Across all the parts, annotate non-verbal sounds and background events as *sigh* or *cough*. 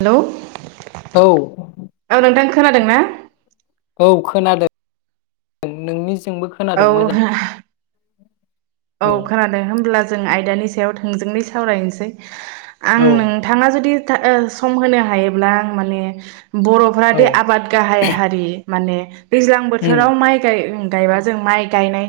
हेल' औ । खोनादोंना? औ खोनादों नोंनि नोंबो खोनादों मोजाङै? औ औ खोनादों होमब्ला जों आयदानि सायाव थोंजोङै सावरायनोसै आं औ नोंथाङा जुदि था ओ सम होनो हायोब्ला आं माने बर'फ्रा औ बेे आबाद गाहाय हारि। माने दैज्लां उम बोथोराव माइ गाय ओं गायबा जों माइ गायनाय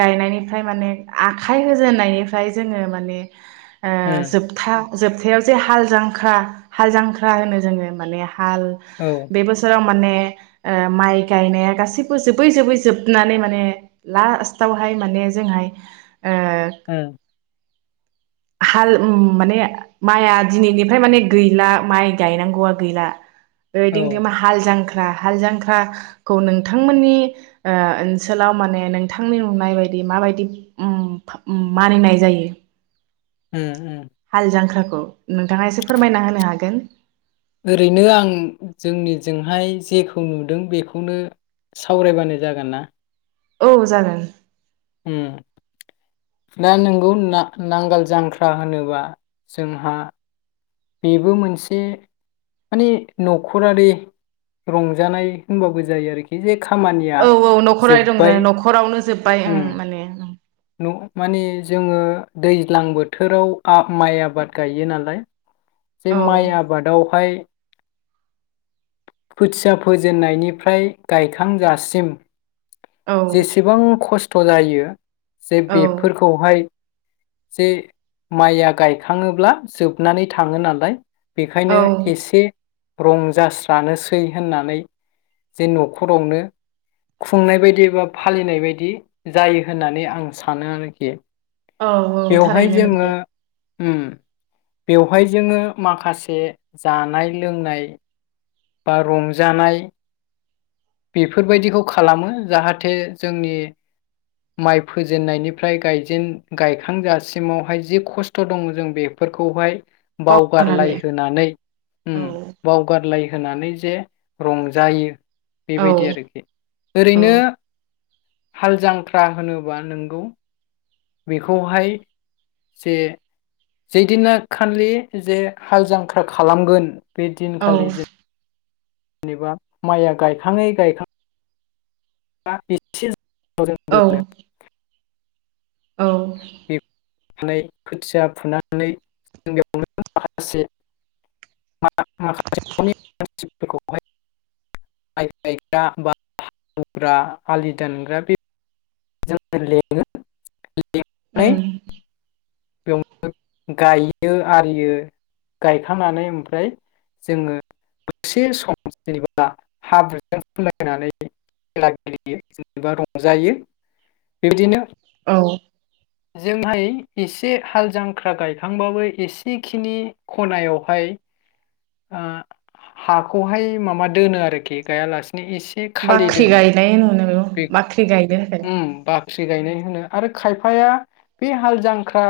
गायनायनिफ्राय माने आखाइ होजेननायनिफ्राय जोङो माने ओ उम जोबथा जोबथायाव जे हाल जांख्रा हाल जांख्रा होनो जोङो माने हाल औ बे बोसोराव माने ओ माइ गायनाया गासैबो जोबै जोबै जोबनानै माने लास्टावहाय माने जोंहाय ओ ओ हाल माने माइआ दिनैनिफ्राय माने गैला माइ गायनांगौआ गैला औ बेबायदिनो हालजांख्रा हालजांख्राखौ नोंथांमोननि ओ ओनसोलाव माने नोंथांनि नुनाय बायदि माबायदि मानिनाय जायो। ओम ओम हाल जांख्राखौ नोंथाङा एसे फोरमायना होनो हागोन। ओरैनो आं जोंनिजोंहाय जेखौ नुदों बेखौनो सावरायबानो जागोन ना? औ जागोन। उम दा नोंगौ ना-नांगाल जांख्रा होनोबा जोंहा बेबो मोनसे माने नखरारि रंजानाय होनबाबो जायो आरोखि जे खामानिया औ औ नखराय दं जोब्बाय न'खरावनो जोबबाय ओं उम माने उम न माने जोङो दैज्लां बोथोराव आ माइ आबाद गायो नालाय। जे औ माइ आबादावहाय खोथिया फोजेननायनिफ्राय गायखांजासिम औ जेसेबां खस थ' जायो जे बेफोरखौहाय जे माइया गायखाङोब्ला जोबनानै थाङो नालाय औ बेखायनो एसे रंजास्रानोसै होननानै जे न'खरावनो खुंनाय बायदि एबा फालिनाय बायदि जायो होननानै आं सानो आरोखि औ औ बेवहाय थारैनो जोङो नोंगौ उम बेवहाय जोङो माखासे जानाय लोंनाय बा रंजानाय बेफोरबायदिखौ खालामो जाहाथे जोंनि माइ फोजेननायनिफ्राय गायजेन गायखांजासिमावहाय जि खस्थ' दङ जों बेफोरखौहाय बावगारलाय बावगारनानै होनानै उम औ बावगारलाय होनानै जे रंजायो औ बेबायदि आरोखि औ ओरैनो हाल जांख्रा होनोबा नोंगौ बेखौहाय जे जैदिना खालि जे हाल जांख्रा खालामगोन बे औ दिनखालि जों जेनेबा माइया गायखाङै गायखां बा बे *unintelligible* औ *unintelligible* औ हानाय खोथिया *unintelligible* आलि दानग्रा बे जों लेङो उम बेयाव गायो आरियो गायखांनानै ओमफ्राय जोङो दसे सम जेनबा हाब्रुजों फोनलायनानै खेला गेलेयो जेनेबा रंजायो बिबदिनो औ जोंहाय एसे हाल जांख्रा गायखांबाबो एसेखिनि खनायावहाय ओ हाखौहाय माबा दोनो आरोखि गायाला नो एसे खालि बाख्रि दोनो। गायनाय होनो बेखौ बे बाख्रि गायनो थाखाय उम बाख्रि गायनाय होनो आरो खाय फाया बे हाल जांख्रा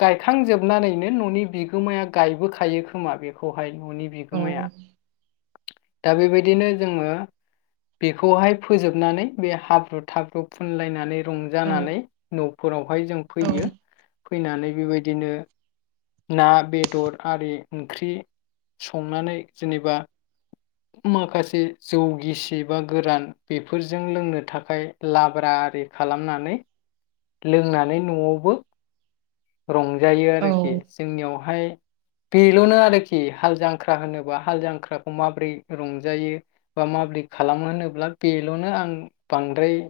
गायखांजोबनानैनो न'नि बिगोमाया गायबोखायो खोमा बेखौहाय। न'नि औ बिगोमाया दा बेबायदिनो जोङो बेखौहाय फोजोबनानै बे हाब्रु थाब्रु फुनलायनानै औ रंजानानै न' फोराव हाय जों औ फैयो फैनानै बेबायदिनो ना बेदर आरि ओंख्रि संनानै जेनेबा माखासे जौ गिसि बा गोरान बेफोरजों लोंनो थाखाय लाब्रा आरि खालामनानै लोंनानै न'आवबो रंजायो औ आरोखि जोंनियावहाय बेल'नो आरोखि हाल जांख्रा होनोब्ला हाल जांख्राखौ माबोरै रंजायो बा माबोरै खालामो होनोब्ला बेल'नो आं बांद्राय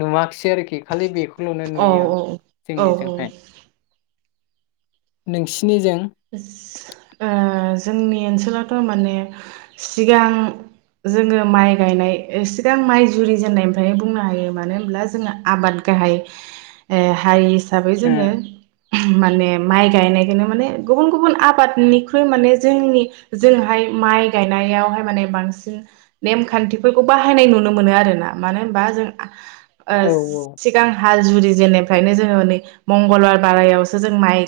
नुवाखिसै आरोखि खालि बे खौल'नो औ नुयो आं औ औ औ जोंनिजोंहाय। नोंसि *unintelligible* ओ जोंनि ओनसोलावथ' माने सिगां जोङो माइ गायनाय सिगां माइ जुरि जेननायनिफ्राय बुंनो हायो मानो होनब्ला जोङो आबाद गाहाय हारि हिसाबै जोङो ओ माने माइ गायनायखोनो माने गुबुन गुबुन आबादनिख्रुइ माने जोंनि जोंहाय माइ गायनायावहाय माने बांसिन नेमखान्थिफोरखौ बाहायनाय नुनो मोनो आरोना मानो होनबा जों ओ औ औ सिगां हाल जुरि जेननिफ्रायनो जोङो नै मंगलबार बारायावसो जों ओम माइ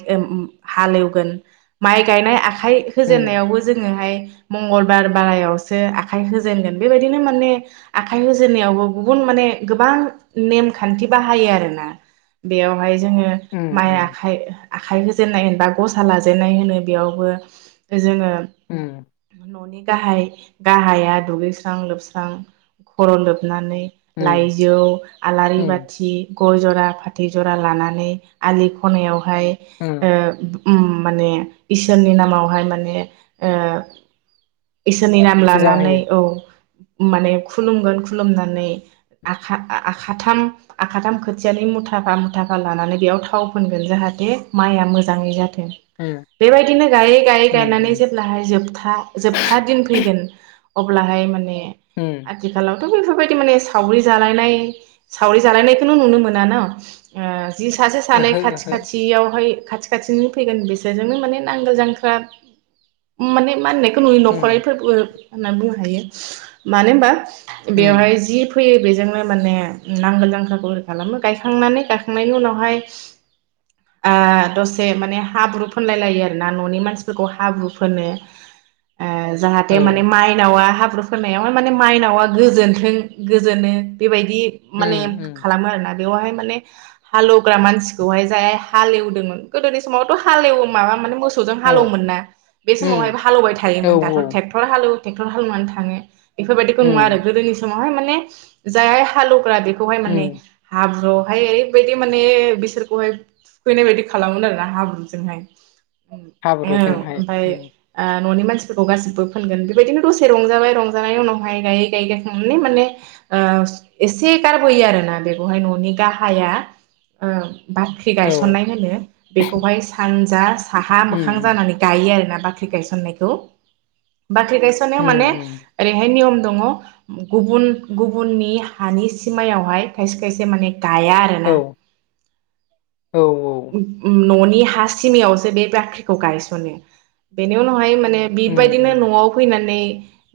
हालेव गोन माइ गायनाय आख आखाइ उम होजेननायावबो जोङोहाय मंगलबार बारायावसो आखाइ होजेनगोन बेबायदिनो माने आखाइ होजेननायावबो गुबुन माने गोबां नेमखान्थि बाहायो आरोना बेयावहाय। जोङो उम माइ उम आखाइ आखाइ होजेननाय होनबा गसा लाजेनाय होनो बेयावबो जोङो उम न'नि गाहाय गाहाया दुगैस्रां लोबस्रां खर' लोब लोबनानै उम लाइजौ, आलारि उम बाथि गय जरा, फाथै जरा लानानै आलि खनायाव ओमफाय उम ओ माने इसोरनि नामावहाय माने ओ इसोरनि नाम फुजा लानानै होयो औ माने खुलुमगोन खुलुमनानै आखा-आखाथाम आखाथाम खोथियानि मुथाफा मुथाफा लानानै बेयाव थाव फोनगोन जाहाथे माइया मोजाङै जाथ बेथो उम बेबायदिनो गायै गायै उम गायनानै उम जेब्लाहाय जोबथा जोबथा दिन फैगोन अब्लाहाय माने ने उम आथिखालाव दाथ' बेफोरबायदि माने सावरि जालायनाय सावरि जालायनायखौनो नुनो मोना न ओ जि सासे सानै ओहो खाथि ओहो खाथियावहाय खाथि खाथिनि फैगोन बिसोरजोंनो माने नांगोल जांख्रा माने मा होननाय जोंनि उम न'खरैफोरबो होनना बुंनो हायो मानो होनबा उम बेवहाय जि फैयो बे बेजोंनो माने नांगोल जांख्राखौ ओरै खालामो गायखांनानै गायखांनायनि उनावहाय ओ दसे माने हाब्रु फोनलाय लायो आरोना न'नि मानसिफोरखौ हाब्रु फोनो। ओ औ जाहाथे माने मायनावा हाब हाब्रु फोननायाव माने माइनावा गोजोनथों गोजोनो बेबायदि दि माने उम उम खालामो आरोना। बेयावहाय माने हालौग्रा मानसिखौहाय जाय हालेवदोंमोन गोदोनि समावथ' हाल एवो माबा माने मोसौ मोसौजों औ हालेवोमोन ना बे उम समावहायबो हालेवबाय औ थायोमोन दाथ' ट्रेक्टर हालेव टेक्टर हालुमान थानो बेफोरबायदिखौ उम नुवा आरो गोदोनि समाव बेवहाय माने जाय हाल हेवग्रा बे बेहाय उम माने हाब्रु हाय ओरैबायदि माने बिसोरखौहाय फैनाय बायदि खालामोनो आरोना हाब्रु जोंहाय औ हाब्रुजोंहाय ओमफाय उम ओ न'नि मनसि फोरखौ गासिबो फोनगोन बेबायदिनो दसे रंजाबाय रंजानायनि उनावहाय गायै गायै गायखांनानै माने ओ एसे गारबोयो आरोना बेखौहाय न'नि गाहाया ओ बाख्रि औ गायसननाय होनो बेखौहाय सानजा साहा मोखां उम जानानै गायो आरोना बाख्रि गायसननायखौ बाख्रि उम गायस'ननायाव माने उम ओरैहाय नियम दङ' गुबुन गुबुनि हानि सिमायावहाय खायसे खायसे माने गाया औ आरोना औ ओम न'नि नि हा सिमायाव जे बे बाख्रिखौ गायसनो बेनि उनावहाय माने उम बिबायदिनो उम न'आव फैनानै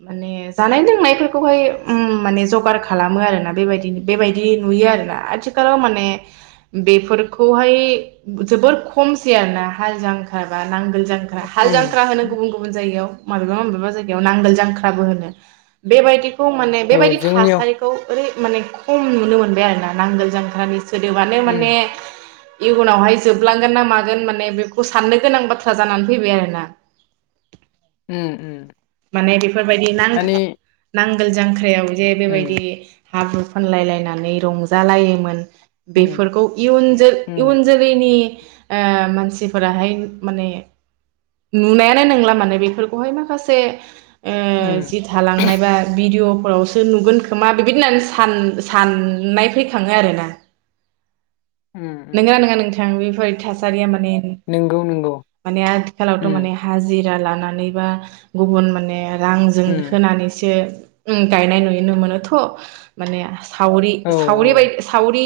माने जानाय लोंनायफोरखौहाय ओम माने जगार खालामो आरोना बेबायदिनो बेबायदि नुयो आरोना आथिखालाव माने बेफोरखौहाय जोबोर खमसै आरोना हाजिरा ओंखारबा नांग हाल जांख्रा हाल उम जांख्रा होनो गुबुन गुबुन जायगायाव माबेबा माबेबा जायगायाव नांगोल जांख्राबो होनो बेबायदि खौ माने औ बेबायदि जोंनियाव थासारिखौ ओरै माने खम नुनो मोनबाय आरोना नांगोल जांख्रानि गोदोबानो उम माने इयुनावहाय जोबलांगोन ना मागोन माने बेखौ साननो गोनां बाथ्रा जानानै फैबाय आरोना ओम ओम माने फोरबायदि नांखा नां गोल जांख्रायाव जे उम बेबायदि हाब्रु उम बेफोरखौ इयुन जोलै उम इयुन जोलैनि ओ मानसिफोराहाय माने नुनायानो नंला माने बेफोरखौहाय माखासे ओ उम जि थालांनाय बा भिडिअ औसो नुगोन खोमा बिबायदि होननानै सान सन साननाय फैखाङो आरो ना उम उम नोंथां बेफोरबादि थासारिया नंगौ नंगौ माने आथिखालावथ' उम माने हाजिरा ला लानानै बा गुबुन माने रांजों उम होनानैसो उम गायनाय नुनो मोनोथ' माने सावरि औ सावरि बायदि सावरि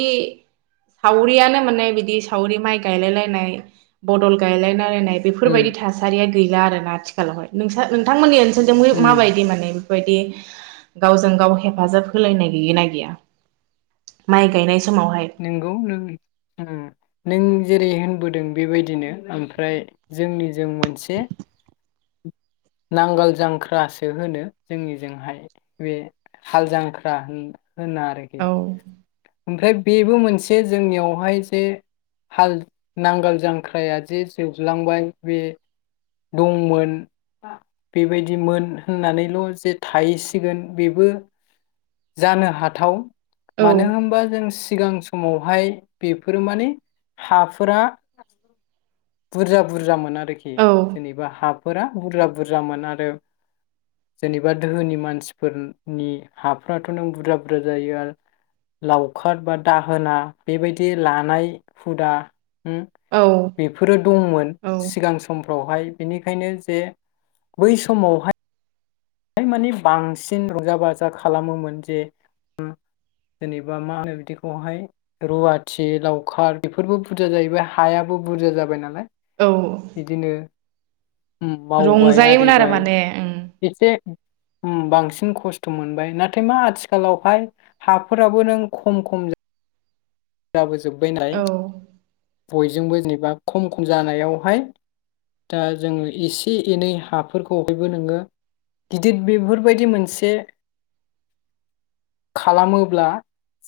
सावरियानो माने बिदि सावरि माइ गायलाय लायनाय बदल गायलाय लायनाय उम बेफोरबायदि थासारिया गैला आरो ना आथिखालावहाय नोंसा नोंथांमोननि ओन सोलाव उम माबायदि माने बेफोरबायदि गावजों गाव हेफाजाब होलायनाय गैगोना गैया माइ गायनाय समावहाय नोंगौ लोगो ओं नों जेरै होनबोदों बेबायदिनो ओमफ्राय जोंनिजों मोनसे नांगोल जांख्रासो होनो जोंनिजोंहाय बे हाल जांख्रा होन होना आरोखि औ ओमफ्राय बेबो मोनसे जोंनियावहाय जे हाल नांगोल जांख्राया जदि जोबलांबाय बे दंमोन बेबायदिमोन होननानैल' जे थाहैसिगोन बेबो जानो हाथाव औ मानो होम जों सिगां समावहाय बेफोरो माने हाफोरा बुरजा बुरजा मोन आरो आरोखि औ जेनेबा हा फोरा बुरजा बुरजामोन आरो जेनेबा दोहोनि मानसिफोरनि हाफोराथ' नों बुरजा बुरजा जायो आरो लावखार बा दाहोना बेबायदि लानाय हुदा उम औ बेफोरो दंमोन औ सिगां समफ्रावहाय बेनिखायनो जे बै समावहाय माने बांसिन रंजा बाजा खालामोमोन जे जेनेबा मा होनो बिदिखौहाय रुवाथि लावखार बेफोरबो बुरजा जाहैबाय हायाबो बुरजा जाबाय नालाय औ बिदिनो उम मावबाय रंजायोमोन आरो आरिबाय माने ओं एसे बांसिन खस्थ' मोनबाय नाथाय मा आथिखालावहाय हाफोराबो नों खम खम जा जाबो जोब बैनाय औ बयजोंबो जेनेबा खम खम जानायावहाय दा जोङो एसे एनै हाफोरखौहायबो नोङो गिदिर बेफोरबायदि मोनसे खालामोब्ला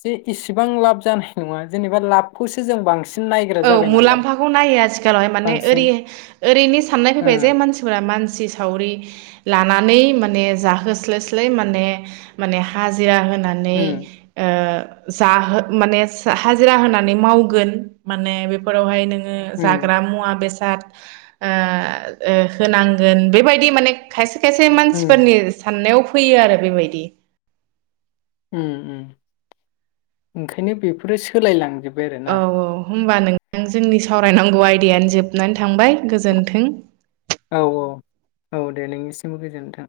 जे इसेबां लाब जानो नङा जेनेबा लाबखौसो जों बांसिन नायग्रा औ जाबाय नालाय मुलाम्फाखौ नायो आथिखालावहाय माने बांसिन ओरै ओरैनो साननाय ओ फैबाय जे मानसिफोरा मानसि सावरि लानानै माने जाहोस्लाय स्लाय माने माने हाजिरा होना नानै उम ओ जाहो माने हाजिरा होनानै मावगोन माने बेफोरावहाय नों उम जाग्रा मुआ बे गां ओ होनांगोन बेबायदि माने खायसे खायसे उम मानसिफोरनि साननायाव फैयो आरो बेबायदि ओंखायनो बेफोरो सोलायलांजोब औ बेआरोना औ होमबा नोंथां जोंनि सावरायनांगौ आयदायानो जोबनानै थांबाय गोजोन्थों औ औ औ दे नोंनिसिमबो गोजोन्थों